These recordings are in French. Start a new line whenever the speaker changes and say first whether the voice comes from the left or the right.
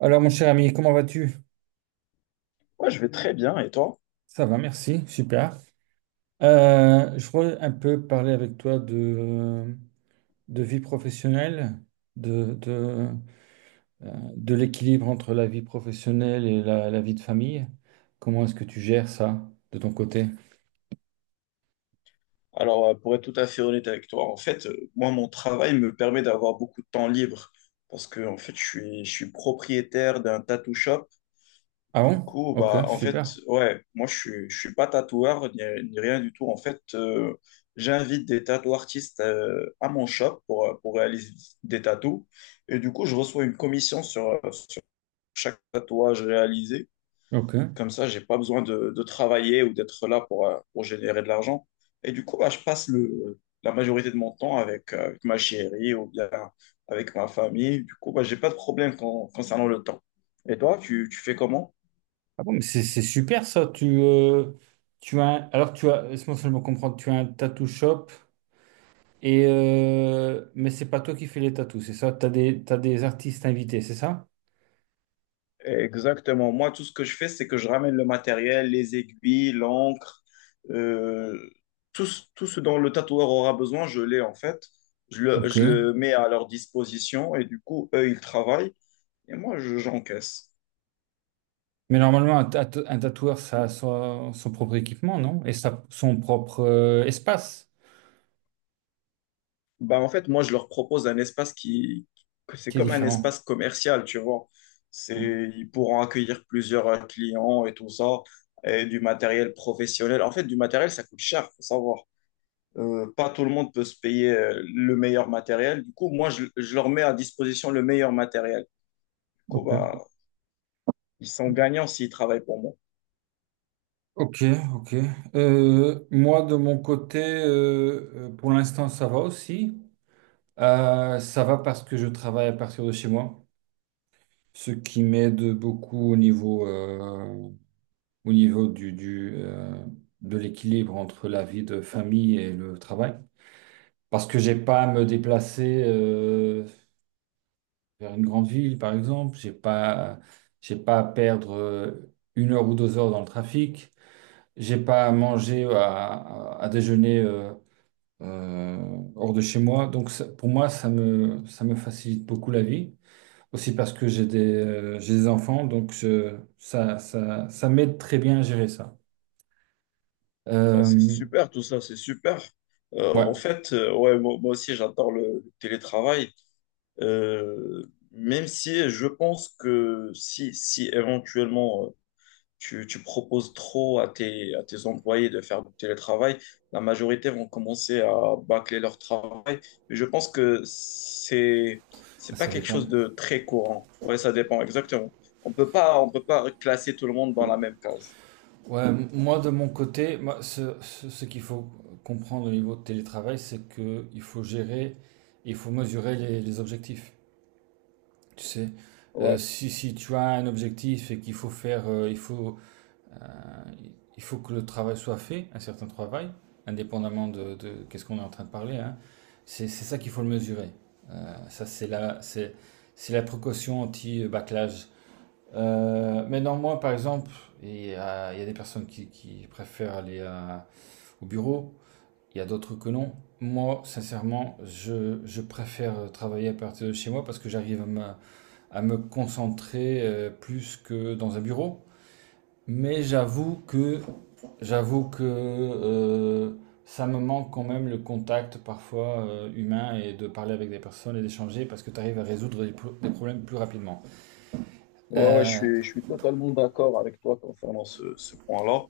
right: Alors, mon cher ami, comment vas-tu?
left: Moi, je vais très bien, et toi?
right: Ça va, merci, super. Je voudrais un peu parler avec toi de vie professionnelle, de, de, de l'équilibre entre la vie professionnelle et la vie de famille. Comment est-ce que tu gères ça de ton côté?
left: Alors, pour être tout à fait honnête avec toi, en fait, moi, mon travail me permet d'avoir beaucoup de temps libre parce que, en fait, je suis propriétaire d'un tattoo shop.
right: Ah
left: Du
right: bon?
left: coup,
right: Ok,
left: bah, en fait,
right: super.
left: ouais, moi, je suis pas tatoueur ni rien du tout. En fait, j'invite des tattoo artistes à mon shop pour réaliser des tattoos. Et du coup, je reçois une commission sur chaque tatouage réalisé.
right: Ok.
left: Comme ça, j'ai pas besoin de travailler ou d'être là pour générer de l'argent. Et du coup, bah, je passe la majorité de mon temps avec, avec ma chérie ou bien avec ma famille. Du coup, bah, j'ai pas de problème concernant le temps. Et toi, tu fais comment?
right: Ah bon, mais c'est super ça. Alors, tu as, laisse-moi seulement comprendre, tu as un tattoo shop. Mais c'est pas toi qui fais les tatous, c'est ça? T'as des artistes invités, c'est ça?
left: Exactement. Moi, tout ce que je fais, c'est que je ramène le matériel, les aiguilles, l'encre, euh, tout, tout ce dont le tatoueur aura besoin, je l'ai en fait. Je le,
right: Ok.
left: je le mets à leur disposition et du coup, eux, ils travaillent et moi, j'encaisse.
right: Mais normalement, un tatoueur, ça a son propre équipement, non? Et son propre espace
left: Bah, en fait, moi, je leur propose un espace que c'est
right: qui est
left: comme un
right: différent.
left: espace commercial, tu vois.
right: Mm.
left: C'est, ils pourront accueillir plusieurs clients et tout ça, et du matériel professionnel. En fait, du matériel, ça coûte cher, faut savoir. Pas tout le monde peut se payer le meilleur matériel. Du coup, moi, je leur mets à disposition le meilleur matériel. Du coup, bah,
right: Ok,
left: ils sont gagnants s'ils travaillent pour moi.
right: ok. Ok. Moi, de mon côté, pour l'instant, ça va aussi. Ça va parce que je travaille à partir de chez moi, ce qui m'aide beaucoup au niveau de l'équilibre entre la vie de famille et le travail. Parce que j'ai pas à me déplacer vers une grande ville, par exemple. J'ai pas à perdre 1 heure ou 2 heures dans le trafic. J'ai pas à manger, à déjeuner euh, hors de chez moi. Donc pour moi, ça me facilite beaucoup la vie. Aussi parce que j'ai des enfants, donc ça m'aide très bien à gérer ça.
left: Bah, c'est
right: Euh,
left: super, tout ça, c'est super.
right: ouais.
left: Ouais, moi, moi aussi, j'adore le télétravail. Euh, même si je pense que si, si éventuellement tu proposes trop à tes employés de faire du télétravail, la majorité vont commencer à bâcler leur travail. Je pense que c'est pas
right: Ça
left: quelque
right: dépend.
left: chose de très courant. Ouais, ça dépend exactement. On peut pas classer tout le monde dans la même case.
right: Ouais, moi de mon côté, moi, ce qu'il faut comprendre au niveau de télétravail, c'est que il faut mesurer les objectifs. Tu sais,
left: Ouais,
right: si tu as un objectif et qu'il faut faire, il faut que le travail soit fait, un certain travail, indépendamment de qu'est-ce qu'on est en train de parler, hein, c'est ça qu'il faut le mesurer. Ça, c'est la, C'est la précaution anti-backlash. Mais non, moi, par exemple, il y a des personnes qui préfèrent aller au bureau, il y a d'autres que non. Moi, sincèrement, je préfère travailler à partir de chez moi parce que j'arrive à me concentrer plus que dans un bureau. Mais j'avoue que ça me manque quand même le contact parfois humain et de parler avec des personnes et d'échanger parce que tu arrives à résoudre des problèmes plus rapidement.
left: ouais, ouais, je
right: Euh,
left: suis, je suis totalement d'accord avec toi concernant ce, ce point-là.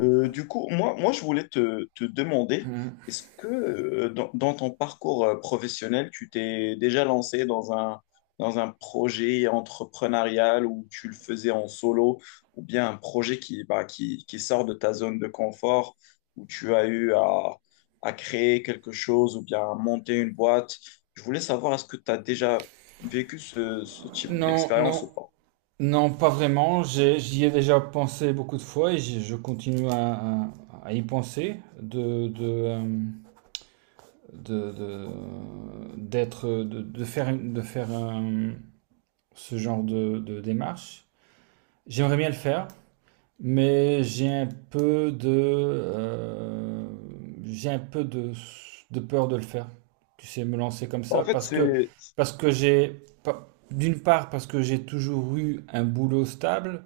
left: Du coup, moi, je voulais te demander,
right: hum,
left: est-ce que dans, dans ton parcours professionnel, tu t'es déjà lancé dans un projet entrepreneurial où tu le faisais en solo, ou bien un projet qui, bah, qui sort de ta zone de confort, où tu as eu à créer quelque chose, ou bien à monter une boîte? Je voulais savoir, est-ce que tu as déjà vécu ce, ce type
right: non,
left: d'expérience
right: non,
left: ou pas?
right: non, pas vraiment. J'y ai déjà pensé beaucoup de fois et je continue à- à y penser, de, de, euh, de, de- de faire ce genre de démarche. J'aimerais bien le faire, mais j'ai un peu de peur de le faire. Tu sais, me lancer comme
left: Bah, en
right: ça
left: fait,
right: parce que,
left: c'est...
right: parce que j'ai, pas- d'une part, parce que j'ai toujours eu un boulot stable.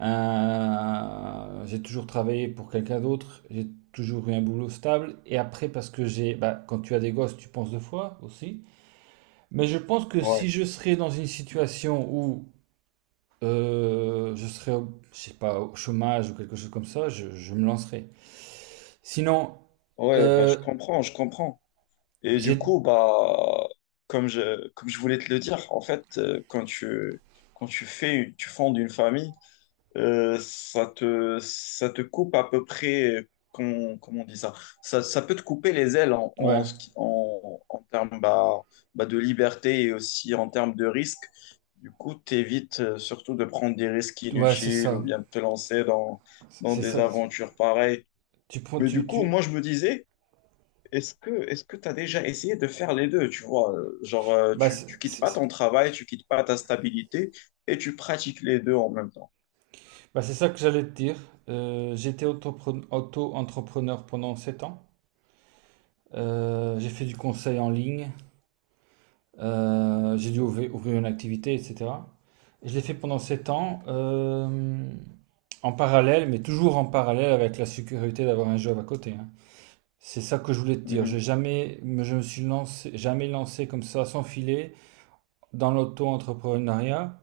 right: J'ai toujours travaillé pour quelqu'un d'autre, j'ai toujours eu un boulot stable. Et après, parce que bah, quand tu as des gosses, tu penses deux fois aussi. Mais je pense que si
left: Ouais,
right: je serais dans une situation où je sais pas, au chômage ou quelque chose comme ça, je me lancerais. Sinon,
left: ouais, bah,
right: euh,
left: je comprends. Et du
right: j'ai,
left: coup, bah, comme je voulais te le dire, en fait, quand quand tu fais, tu fondes une famille, ça te coupe à peu près, comment, comment on dit ça? Ça peut te couper les ailes en,
right: ouais,
left: en, ce qui- en, en termes bah, bah, de liberté et aussi en termes de risque. Du coup, t'évites surtout de prendre des risques
right: ouais, c'est
left: inutiles ou
right: ça,
left: bien de te lancer dans, dans
right: c'est
left: des
right: ça.
left: aventures pareilles.
right: Tu prends,
left: Mais
right: tu,
left: du coup,
right: tu,
left: moi, je me disais, est-ce que tu as déjà essayé de faire les deux, tu vois, genre,
right: bah,
left: tu quittes pas
right: c'est-
left: ton travail, tu quittes pas ta stabilité et tu pratiques les deux en même temps.
right: Bah, c'est ça que j'allais te dire. J'étais auto-entrepreneur pendant 7 ans. J'ai fait du conseil en ligne, j'ai dû ouvrir une activité, etc. Et je l'ai fait pendant 7 ans, en parallèle, mais toujours en parallèle avec la sécurité d'avoir un job à côté, hein. C'est ça que je voulais te dire.
left: Mhm.
right: J'ai jamais, Je me suis lancé, jamais lancé comme ça, sans filet, dans l'auto-entrepreneuriat,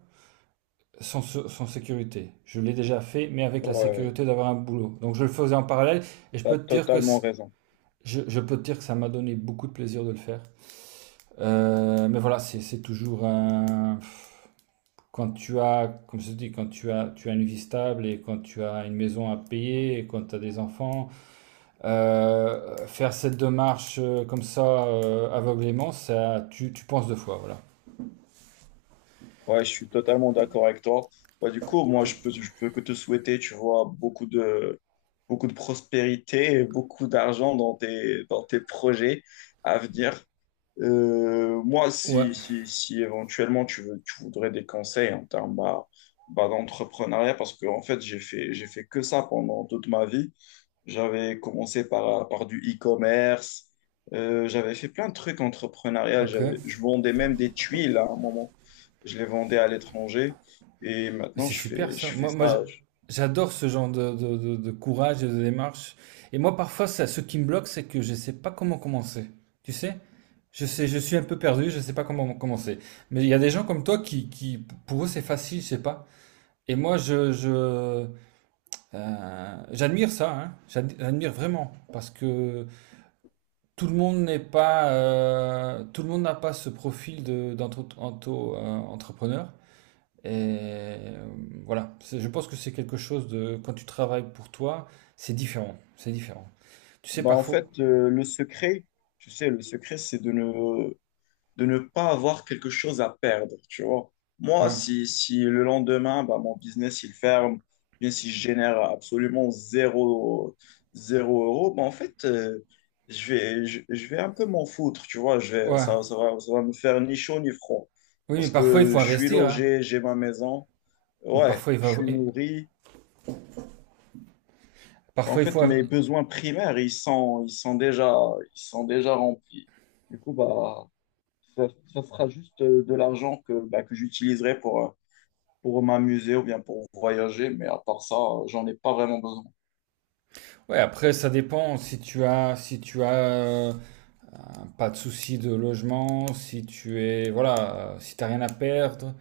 right: sans, sans sécurité. Je l'ai déjà fait, mais avec la
left: Ouais,
right: sécurité d'avoir un boulot. Donc je le faisais en parallèle, et
left: tu as totalement raison.
right: je peux te dire que ça m'a donné beaucoup de plaisir de le faire. Mais voilà, c'est toujours un... Comme je te dis, quand tu as une vie stable et quand tu as une maison à payer et quand tu as des enfants, faire cette démarche comme ça aveuglément, ça, tu penses deux fois, voilà.
left: Ouais, je suis totalement d'accord avec toi. Ouais, du coup, moi je peux que te souhaiter, tu vois, beaucoup de prospérité et beaucoup d'argent dans tes projets à venir. Moi,
right: Ouais,
left: si éventuellement tu voudrais des conseils en termes bah, bah, d'entrepreneuriat, parce que en fait, j'ai fait que ça pendant toute ma vie. J'avais commencé par du e-commerce, j'avais fait plein de trucs entrepreneurial.
right: ok.
left: Je vendais même des tuiles à un moment. Je les vendais à l'étranger et
right: Mais
left: maintenant
right: c'est super ça.
left: je fais
right: Moi,
left: ça. Je-
right: j'adore ce genre de courage et de démarche. Et moi, parfois, ce qui me bloque, c'est que je ne sais pas comment commencer. Tu sais? Je sais, je suis un peu perdu, je ne sais pas comment commencer. Mais il y a des gens comme toi qui pour eux, c'est facile, je sais pas. Et moi, j'admire ça, hein. J'admire vraiment. Parce que tout le monde n'est pas, tout le monde n'a pas ce profil entrepreneur. Et euh, voilà. Je pense que c'est quelque chose de... Quand tu travailles pour toi, c'est différent. C'est différent. Tu sais,
left: Bah, en
right: parfois...
left: fait, le secret, tu sais, le secret, c'est de ne pas avoir quelque chose à perdre, tu vois. Moi,
right: Ouais,
left: si le lendemain, bah, mon business, il ferme, bien si je génère absolument zéro, zéro euro, bah, en fait, je vais un peu m'en foutre, tu vois. Je vais,
right: ouais.
left: ça va me faire ni chaud ni froid.
right: Oui, mais
left: Parce
right: parfois, il
left: que
right: faut
left: je suis
right: investir, hein.
left: logé, j'ai ma maison, ouais,
right: Parfois, il
left: je suis
right: faut...
left: nourri. Bah, en
right: Parfois, il faut...
left: fait, mes besoins primaires, ils sont déjà remplis. Du coup, bah, Ça, ça sera juste de l'argent que, bah, que j'utiliserai pour m'amuser ou bien pour voyager, mais à part ça, j'en ai pas vraiment besoin.
right: Ouais, après, ça dépend si tu as... Si tu as pas de soucis de logement, si tu es... Voilà. Si t'as rien à perdre,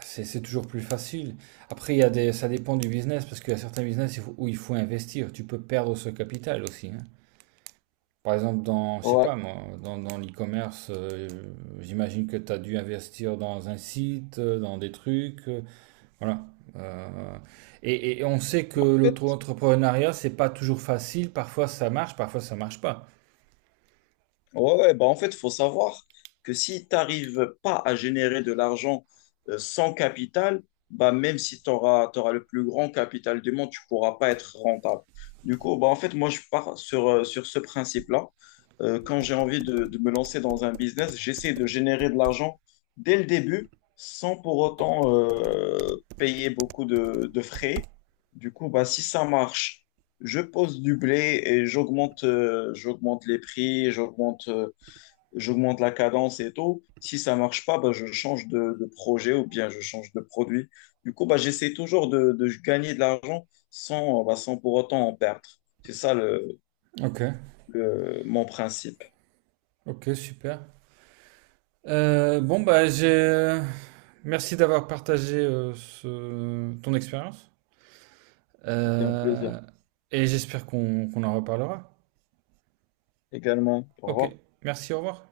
right: c'est toujours plus facile. Après, il y a des... Ça dépend du business, parce qu'il y a certains business où il faut investir. Tu peux perdre ce capital aussi, hein. Par exemple, je sais pas
left: Ouais.
right: moi, dans l'e-commerce, j'imagine que tu as dû investir dans un site, dans des trucs, voilà. Euh, et on sait que
left: En fait,
right: l'auto-entrepreneuriat, c'est pas toujours facile. Parfois ça marche pas.
left: ouais, ouais, bah en fait, il faut savoir que si tu n'arrives pas à générer de l'argent sans capital, bah même si tu auras, le plus grand capital du monde, tu pourras pas être rentable. Du coup, bah en fait, moi, je pars sur, sur ce principe-là. Quand j'ai envie de me lancer dans un business, j'essaie de générer de l'argent dès le début sans pour autant payer beaucoup de frais. Du coup, bah, si ça marche je pose du blé et j'augmente j'augmente les prix, j'augmente j'augmente la cadence et tout. Si ça marche pas, bah, je change de projet ou bien je change de produit. Du coup, bah, j'essaie toujours de gagner de l'argent sans, bah, sans pour autant en perdre. C'est ça
right: Ok,
left: mon principe.
right: ok, super. Bon, bah merci d'avoir partagé ton expérience.
left: C'était un plaisir.
right: Euh, et j'espère qu'on en reparlera.
left: Également, au
right: Ok,
left: revoir.
right: merci, au revoir.